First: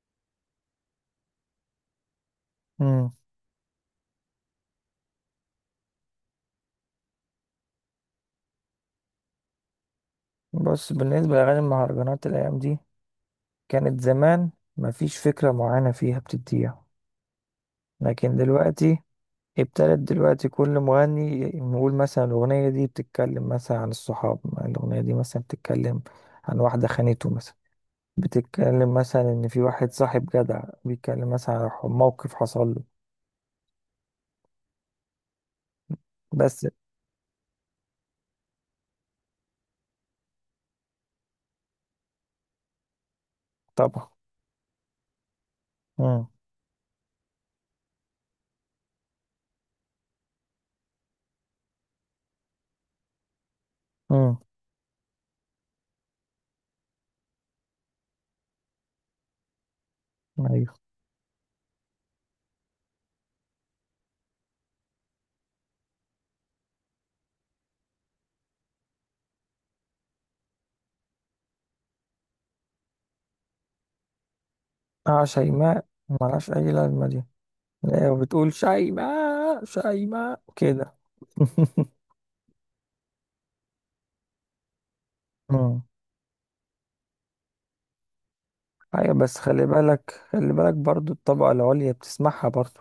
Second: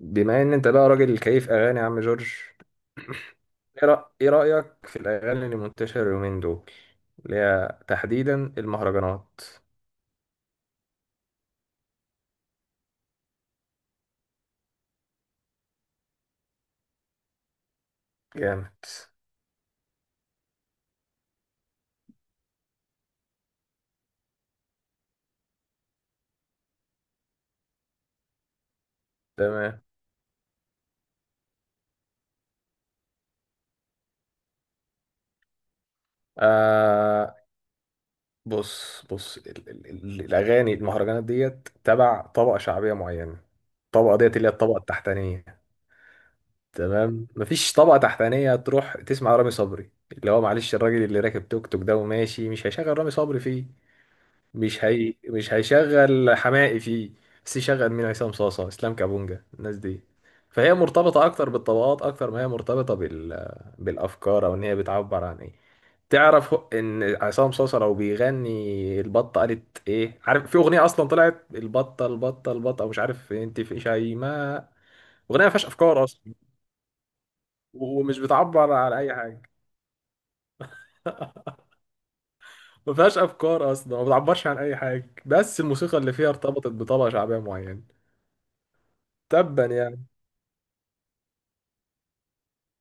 بما ان انت بقى راجل كيف اغاني يا عم جورج؟ مم. إيه رأيك في الاغاني اللي منتشرة اليومين دول، اللي هي تحديدا المهرجانات؟ بص، بالنسبة لأغاني المهرجانات الأيام دي، كانت زمان مفيش فكرة معينة فيها بتديها، لكن جامد. دلوقتي ابتدت دلوقتي كل مغني نقول مثلا الأغنية دي بتتكلم مثلا عن الصحاب، الأغنية دي مثلا بتتكلم عن واحدة خانته مثلا، بتتكلم مثلا إن في تمام. واحد صاحب جدع بيتكلم مثلا عن موقف حصل له. بس. آه. بص بص، ال الاغاني المهرجانات ديت تبع طبقة شعبية معينة. طبعا. الطبقة ديت اللي هي الطبقة التحتانية. مم. تمام، مفيش طبقة تحتانية تروح تسمع رامي صبري، اللي هو معلش الراجل اللي راكب توك توك ده وماشي مش هيشغل رامي صبري فيه. مم. مش هي مش هيشغل حماقي فيه، بس يشغل مين؟ عصام صاصة، اسلام كابونجا، الناس دي. فهي أيوه. مرتبطة اكتر بالطبقات اكتر ما هي مرتبطة بال بالافكار او ان هي بتعبر عن ايه. تعرف ان عصام صاصة لو بيغني البطة قالت ايه؟ عارف في اغنية اصلا طلعت البطة البطة البطة مش عارف انت، في شيماء. آه، اغنية ما فيهاش شيماء افكار اصلا، ملهاش أي لازمة دي. لا، ومش بتقول بتعبر عن اي حاجة. شيماء شيماء كده. ما فيهاش افكار اصلا، ما بتعبرش عن اي حاجة، بس مم. الموسيقى اللي فيها ارتبطت بطبقة شعبية معينة. ايوه، بس تبا خلي يا بالك، خلي بالك، برضو الطبقة العليا بتسمعها برضو.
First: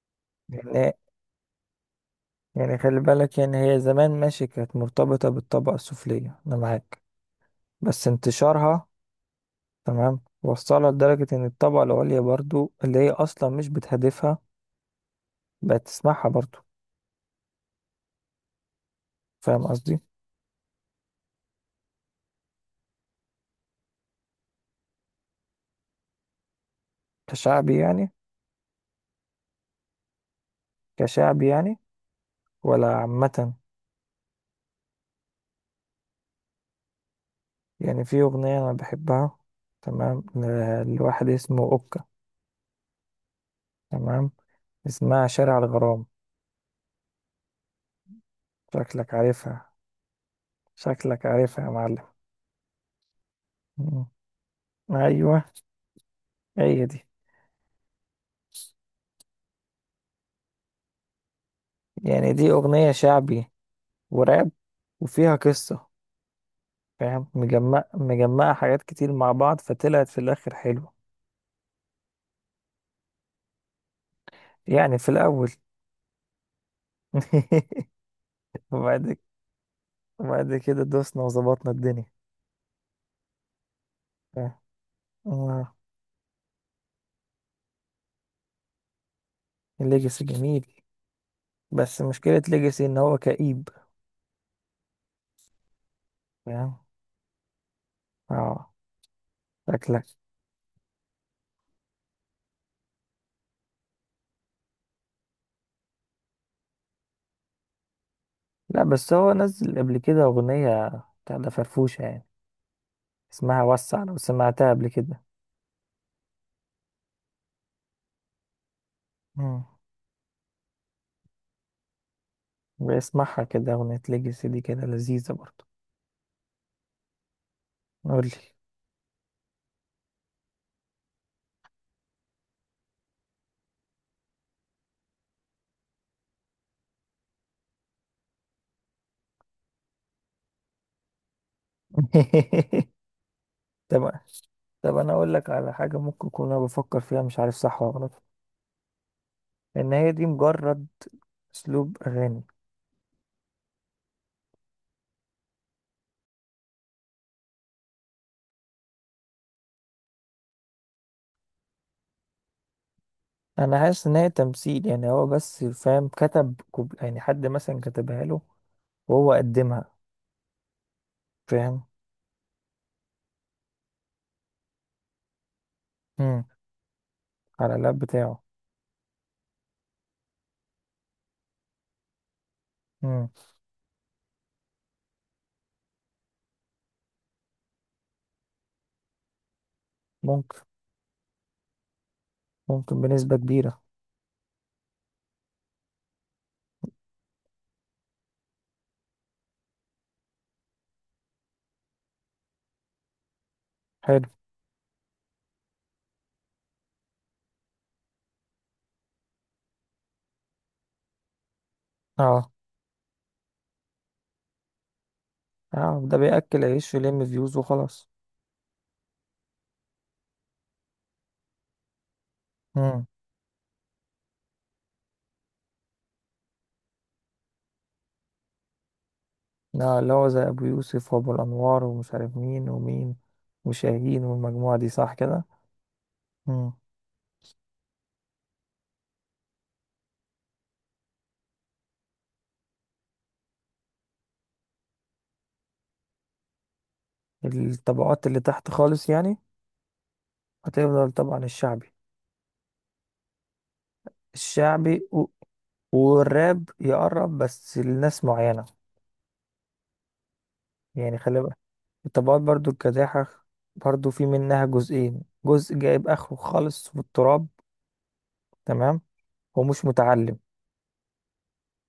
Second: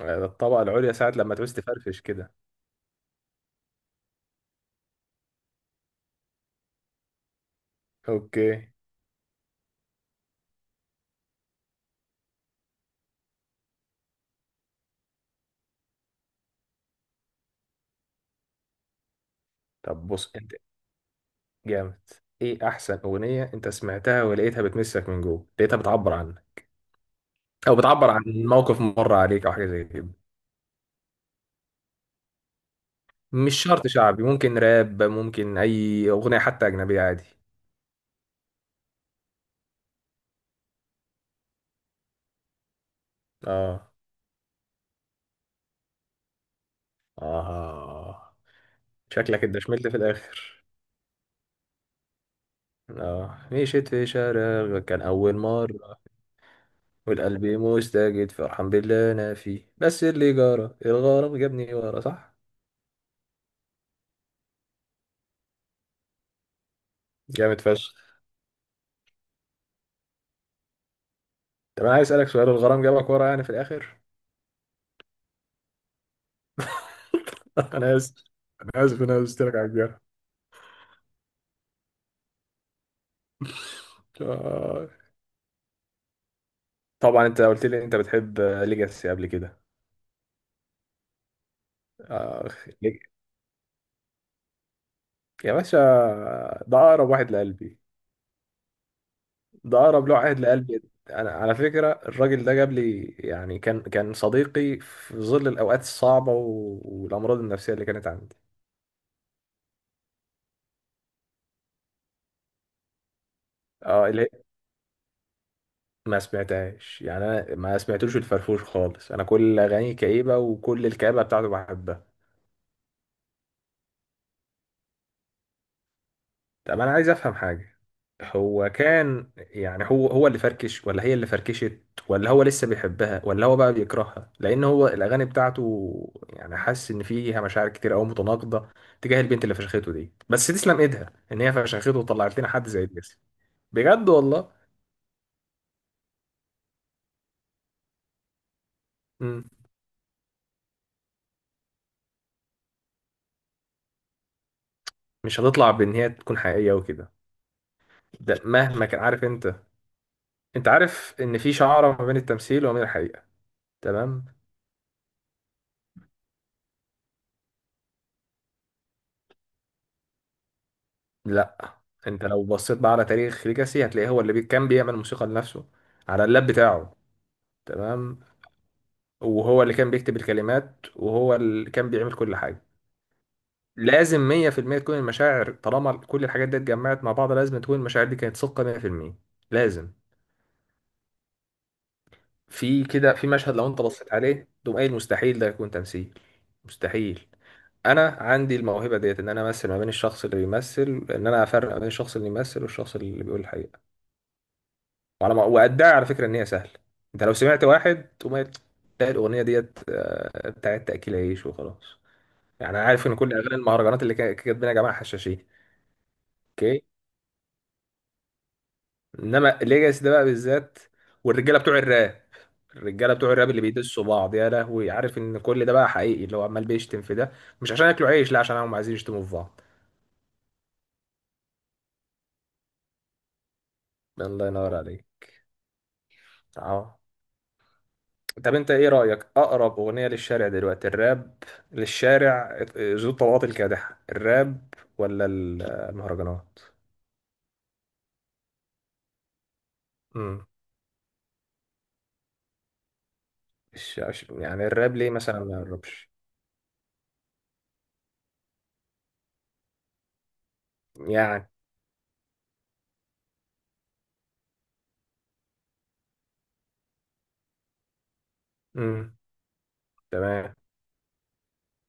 آه، الطبقة العليا يعني ساعة لما تعوز تفرفش كده. يعني خلي بالك، يعني هي زمان ماشي كانت مرتبطة بالطبقة السفلية، انا معاك. بس اوكي. انتشارها، تمام، وصلها لدرجة ان الطبقة العليا برضو اللي هي اصلا مش بتهدفها بقت تسمعها برضو. فاهم قصدي؟ طب بص انت. جامد. ايه احسن اغنية انت سمعتها ولقيتها بتمسك من جوه، لقيتها بتعبر عنك او كشعبي بتعبر يعني؟ عن موقف مر عليك او حاجة زي كده؟ كشعبي يعني ولا عامة؟ مش شرط شعبي، ممكن راب، ممكن اي اغنية حتى اجنبية عادي. يعني في اغنية انا بحبها، تمام، لواحد اسمه اوكا، اه. تمام، اسمها شارع الغرام. اه. شكلك شكلك انت عارفها. شملت في الاخر. شكلك عارفها يا معلم. اه، مشيت مم. في شارع كان اول ايوه. مرة هي دي. والقلب مستجد فرحان بالله انا فيه، بس اللي جرى الغرام جابني ورا، يعني صح؟ دي اغنية شعبي وراب وفيها قصة. فاهم، جامد مجمع فشخ. مجمعة حاجات كتير مع بعض فطلعت في الاخر حلوة. طب انا عايز اسالك سؤال، الغرام جابك ورا يعني في الاخر؟ يعني في الاول. انا اسف، انا اسف إن وبعد انا ك- قلت لك على الجرح. وبعد كده دوسنا وظبطنا الدنيا. فاهم. آه. آه. طبعا انت قلت لي إن انت بتحب ليجاسي قبل كده. الليجاسي جميل، بس مشكلة اخ ليجاسي ان ليج- هو كئيب. يا باشا، فاهم. ده اقرب واحد لقلبي. اه. ده شكلك. اقرب له واحد لقلبي انا على فكره الراجل ده جاب لي يعني، كان صديقي في ظل الاوقات الصعبه والامراض النفسيه اللي كانت عندي. لا بس هو نزل قبل كده اغنية، بتاع ده فرفوشة يعني، اسمها وسع، اه لو اللي هي، سمعتها قبل كده. ما سمعتهاش يعني، انا ما سمعتلوش الفرفوش خالص، انا كل مم. اغانيه كئيبه وكل الكآبه بتاعته بحبها. بسمعها كده، أغنية ليجاسي دي كده لذيذة برضه. طب انا عايز افهم حاجه، قولي. هو كان يعني هو اللي فركش ولا هي اللي فركشت؟ ولا هو لسه بيحبها ولا هو بقى بيكرهها؟ لان هو الاغاني بتاعته يعني، حاسس ان فيها مشاعر كتير قوي متناقضه تجاه البنت اللي فشخته دي، بس تسلم ايدها ان هي فشخته وطلعت لنا حد زي الجسم. بجد طب، والله. طب أنا أقول لك على حاجة ممكن أكون أنا بفكر فيها مش عارف صح ولا غلط، مم. إن هي دي مجرد أسلوب أغاني. مش هتطلع بان هي تكون حقيقيه وكده، ده مهما كان عارف انت، انت عارف ان في شعره ما بين التمثيل وما بين الحقيقه. أنا حاسس إن هي تمام. تمثيل، يعني هو بس فاهم كتب يعني حد مثلا كتبها له وهو قدمها. لا، فاهم. انت لو بصيت بقى على تاريخ ليجاسي هتلاقيه هو اللي كان بيعمل موسيقى لنفسه على مم. اللاب بتاعه. على اللاب تمام. بتاعه. وهو اللي كان بيكتب الكلمات وهو اللي كان بيعمل كل حاجة. مم. لازم 100% تكون المشاعر، طالما كل الحاجات دي اتجمعت مع بعض لازم تكون المشاعر دي كانت صادقة 100%. لازم. ممكن. في ممكن كده، في بنسبة مشهد لو كبيرة. انت بصيت عليه تقوم قايل مستحيل ده يكون تمثيل. مستحيل. انا عندي الموهبه ديت، ان انا امثل ما بين الشخص اللي بيمثل، ان انا افرق ما بين الشخص اللي بيمثل والشخص اللي بيقول الحقيقه. حلو. وعلى ما وأدعي على فكرة إن هي سهلة. أنت لو سمعت واحد تقوم قايل، تلاقي الأغنية ديت آه، بتاعت تأكيل عيش وخلاص. اه، يعني أنا عارف إن كل أغاني المهرجانات اللي كاتبينها يا جماعة حشاشين. اه، ده بيأكل أوكي. عيش ويلم فيوز وخلاص. إنما الليجاسي ده بقى بالذات والرجالة بتوع الراب، مم. الرجالة بتوع الراب اللي بيدسوا بعض يا لهوي، عارف إن كل ده بقى حقيقي، اللي هو عمال بيشتم في ده مش عشان ياكلوا عيش، لا، عشان هم عايزين يشتموا في بعض. لا، اللي هو زي أبو يوسف وأبو الأنوار ومش عارف مين ومين وشاهين الله ينور والمجموعة دي، صح عليك. كده. مم. أهو. طب انت ايه رأيك؟ اقرب اغنية للشارع دلوقتي الراب، للشارع ذو الطبقات الكادحة الراب ولا المهرجانات؟ الطبقات اللي تحت خالص يعني. امم. هتفضل طبعا الشعبي. يعني الراب الشعبي ليه مثلا ما يقربش؟ والراب يقرب بس لناس معينة. يعني خلي يعني بالك، الطبقات برضو الكداحة برضو في منها جزئين، جزء جايب آخره خالص في التراب، تمام، امم. ومش متعلم. تمام.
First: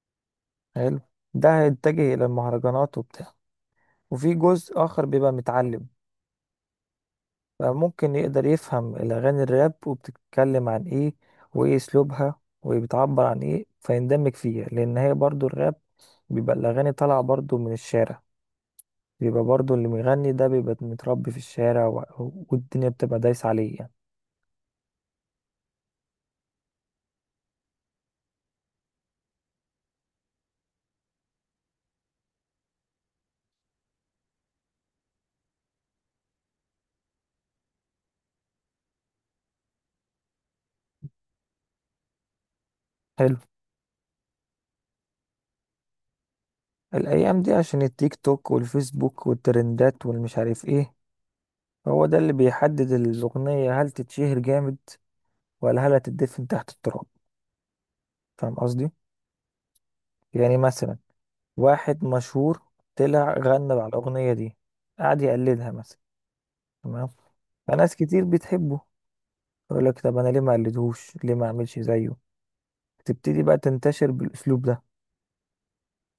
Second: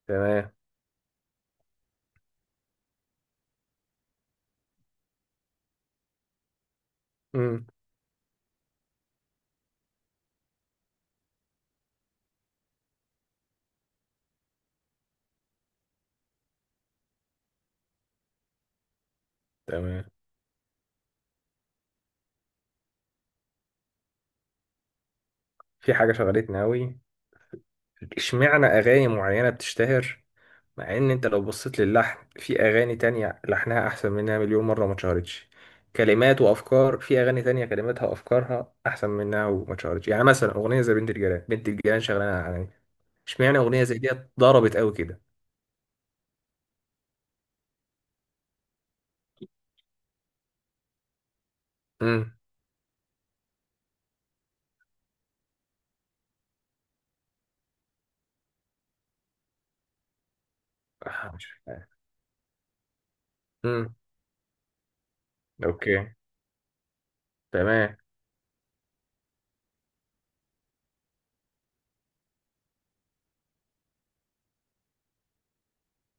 تمام. حلو. ده هيتجه إلى المهرجانات وبتاع. وفي جزء آخر بيبقى متعلم امم. فممكن يقدر يفهم الأغاني الراب وبتتكلم عن إيه وإيه أسلوبها وبتعبر عن إيه فيندمج فيها، لأن هي برضو الراب بيبقى الأغاني طالعة برضو من الشارع، بيبقى برضو اللي تمام. بيغني ده بيبقى متربي في الشارع، والدنيا بتبقى دايسة عليه يعني. في حاجة شغلتني قوي، اشمعنى اغاني معينة بتشتهر مع ان انت لو بصيت للحن في اغاني تانية لحنها احسن منها مليون مرة وما اتشهرتش؟ كلمات وافكار في اغاني تانية كلماتها وافكارها احسن منها وما اتشهرتش. يعني مثلا اغنية زي بنت الجيران، بنت الجيران شغلانة على، حلو. اشمعنى اغنية زي دي ضربت قوي كده؟ الأيام دي عشان التيك توك والفيسبوك والترندات والمش عارف إيه. هو ده امم. اللي بيحدد الأغنية هل تتشهر جامد ولا هل هتدفن تحت التراب. فاهم قصدي؟ يعني مثلا آه، مش عارف. واحد مشهور طلع غنى على امم. الأغنية دي، قعد يقلدها مثلا، اوكي. تمام، فناس تمام. كتير بتحبه يقول لك طب أنا ليه ما أقلدهوش، ليه ما أعملش زيه؟ تبتدي بقى تنتشر بالأسلوب ده.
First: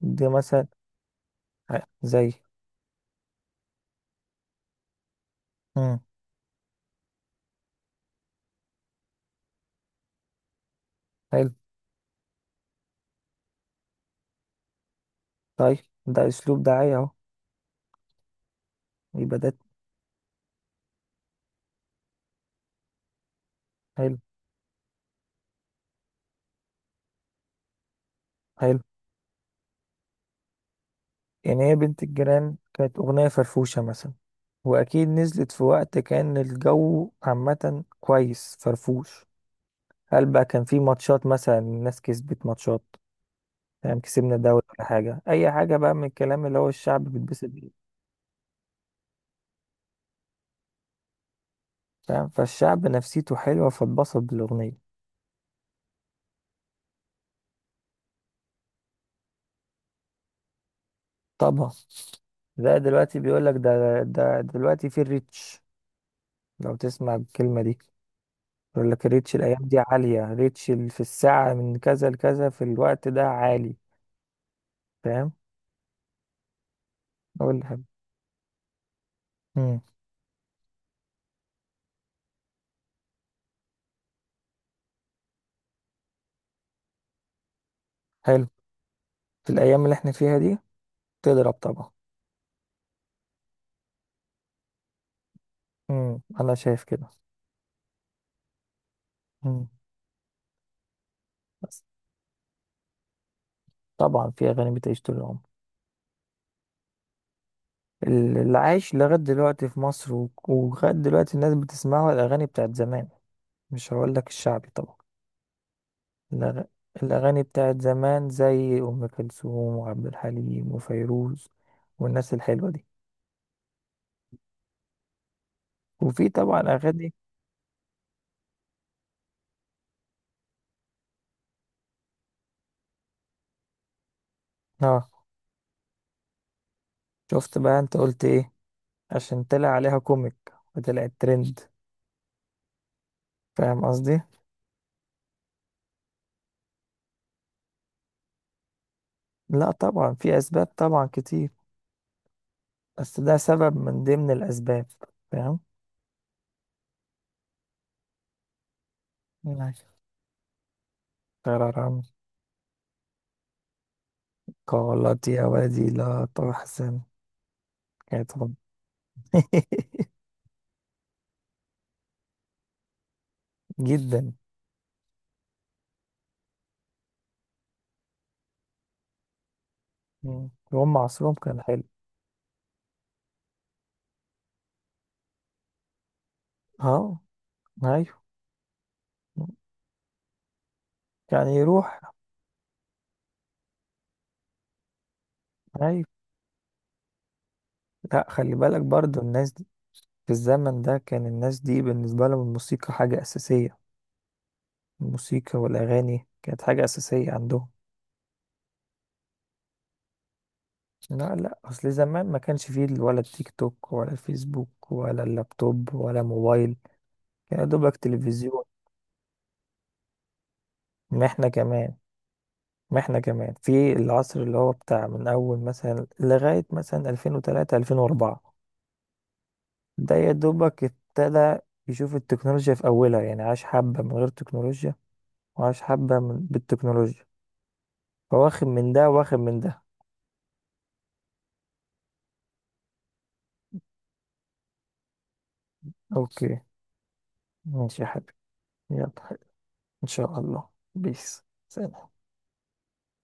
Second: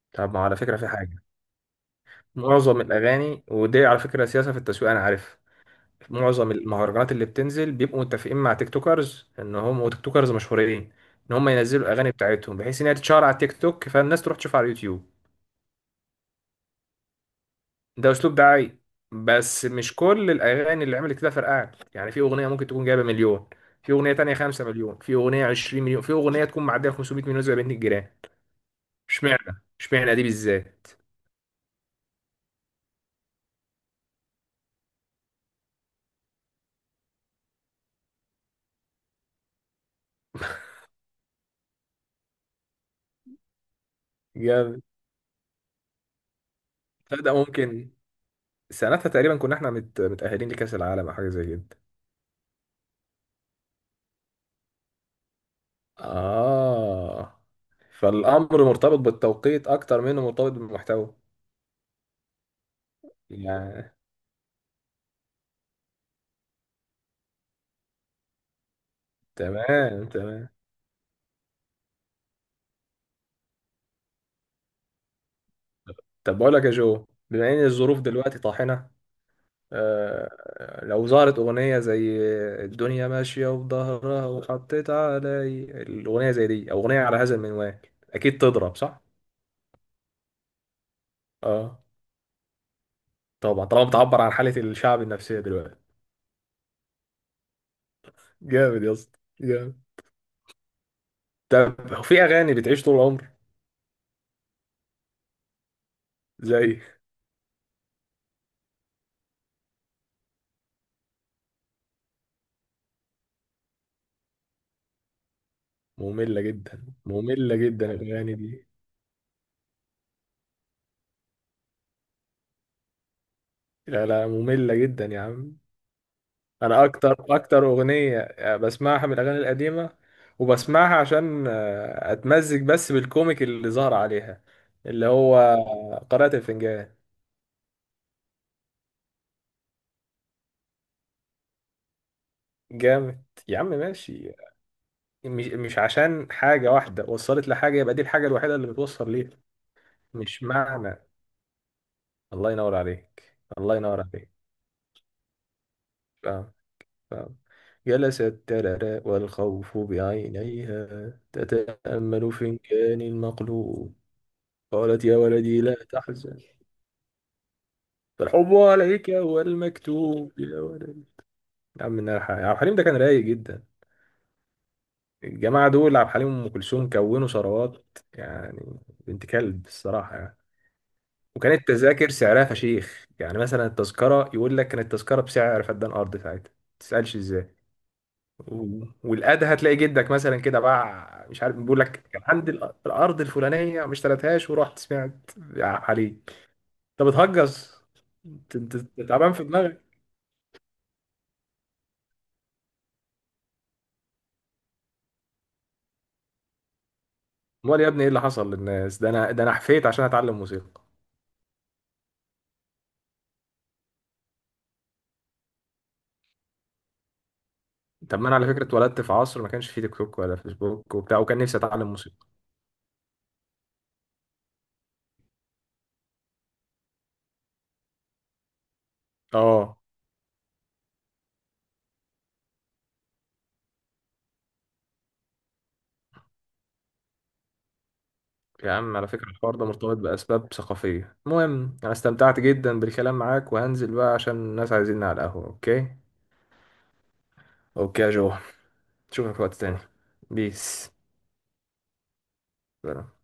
دي طب ما على مثلا فكرة في حاجة، زي. معظم الاغاني ودي على فكرة سياسة في التسويق انا عارف، مم. معظم المهرجانات اللي بتنزل بيبقوا متفقين مع تيك توكرز ان هم وتيك توكرز مشهورين، ان هم حلو. ينزلوا الاغاني بتاعتهم بحيث ان هي تتشهر على التيك توك، فالناس تروح تشوفها على اليوتيوب. طيب ده أسلوب دعاية أهو. ده اسلوب دعائي، يبقى ده. بس مش كل الاغاني اللي عملت كده فرقعت. يعني في اغنيه ممكن تكون جايبه مليون، في اغنيه حلو. تانية 5 مليون، في اغنيه 20 مليون، في اغنيه تكون معديه 500 مليون زي بنت الجيران. حلو. اشمعنى اشمعنى دي بالذات؟ يعني هي بنت الجيران كانت أغنية فرفوشة مثلا، وأكيد نزلت في وقت كان الجو عامة كويس فرفوش. هل بقى كان في ماتشات مثلا الناس كسبت ماتشات، فاهم، كسبنا دوري جامد. ولا حاجة، أي حاجة بقى من الكلام اللي هو الشعب فده بيتبسط بيه. ممكن، سنتها تقريبا كنا احنا متاهلين لكاس العالم او حاجه زي كده. فاهم، فالشعب نفسيته حلوة فاتبسط بالأغنية. آه. فالأمر مرتبط بالتوقيت أكتر منه مرتبط بالمحتوى. طبعا. ده دلوقتي بيقول لك يعني. ده. ده دلوقتي في الريتش، لو تسمع الكلمة دي، يقول لك الريتش الأيام دي تمام. عالية، تمام. ريتش في الساعة من كذا لكذا في الوقت ده عالي. فاهم. طب بقول لك يا جو، بما أقول إن لك. الظروف دلوقتي طاحنة، امم. آه لو ظهرت أغنية زي الدنيا ماشية وظهرها وحطيت علي، الأغنية زي دي أو أغنية على هذا المنوال، أكيد حلو. تضرب، صح؟ في الأيام اللي احنا فيها دي تضرب آه. طبعا. طبعا طالما بتعبر عن حالة الشعب النفسية دلوقتي. امم. أنا شايف كده. جامد يا اسطى، امم. جامد. بس طب في أغاني بتعيش طول العمر طبعا في أغاني بتعيش طول العمر. زي، اللي عايش لغاية دلوقتي في مصر، ولغاية دلوقتي الناس بتسمعه الأغاني بتاعت زمان. مش هقول لك الشعبي طبعا. مملة الأغ- جدا الأغاني مملة بتاعت جدا زمان الأغاني دي. زي أم كلثوم وعبد الحليم وفيروز والناس الحلوة دي. لا لا، مملة جدا يا عم. وفي طبعا أنا أغاني. أكتر أغنية بسمعها من الأغاني القديمة، وبسمعها عشان آه، أتمزج بس بالكوميك اللي ظهر عليها، اللي اه، هو قارئة الفنجان. شفت بقى أنت قلت إيه؟ عشان طلع عليها كوميك وطلعت ترند. جامد يا عم فاهم قصدي؟ ماشي. مش عشان حاجة واحدة وصلت لحاجة يبقى دي الحاجة الوحيدة اللي بتوصل ليها. لا طبعا في مش أسباب معنى. طبعا كتير. الله ينور بس ده عليك. الله سبب ينور من ضمن عليك. الأسباب. فاهم؟ آه. نعم. جلست الترى أيوة. والخوف بعينيها قرارا. تتأمل فنجان المقلوب، قالت يا قالت يا ولدي لا ودي لا تحزن تحزن. يعني طبعا. فالحب عليك هو المكتوب، يا ولدي. يا عم إنها عبد الحليم ده كان رايق جدا. جدا. الجماعة دول عبد الحليم وأم كلثوم كونوا ثروات يعني، بنت كلب الصراحة يعني. مم. وهم عصرهم وكانت كان حلو. التذاكر سعرها فشيخ. يعني مثلا التذكرة يقول لك كانت التذكرة بسعر فدان أرض ساعتها. تسألش اه. ازاي؟ ايوه. والقاده هتلاقي جدك مثلا كده باع مش يعني عارف، بيقول لك يروح. كان عندي الارض الفلانيه ما اشتريتهاش ورحت سمعت ايوه. عليك. انت بتهجص، لا، خلي بالك انت برضو تعبان في الناس دي، دماغك. في الزمن ده كان الناس دي بالنسبة لهم الموسيقى حاجة أساسية. الموسيقى والأغاني كانت حاجة أساسية عندهم. امال يا ابني ايه اللي حصل للناس؟ ده انا، ده انا حفيت عشان اتعلم موسيقى. لا، لا، أصل زمان ما كانش فيه ولا التيك توك ولا الفيسبوك ولا اللابتوب ولا موبايل، كان يا دوبك طب ما انا على فكره تلفزيون. اتولدت في عصر ما كانش فيه تيك توك ولا فيسبوك وبتاع، ما وكان احنا نفسي اتعلم كمان موسيقى. ما احنا كمان في العصر اللي هو بتاع من أول مثلا لغاية مثلا 2003 2004، اه. ده يا دوبك ابتدى يشوف التكنولوجيا في أولها. يعني عاش حبة من غير تكنولوجيا وعاش حبة بالتكنولوجيا. فواخد يا من عم على ده فكره واخد من الحوار ده ده. مرتبط باسباب ثقافيه، المهم انا استمتعت جدا بالكلام معاك وهنزل بقى عشان الناس عايزيني على القهوه، اوكي؟ أوكي. ماشي اوكي يا يا حبيبي. جو. يلا. اشوفك وقت تاني. إن شاء الله. بيس. بيس. سلام. بصراحة.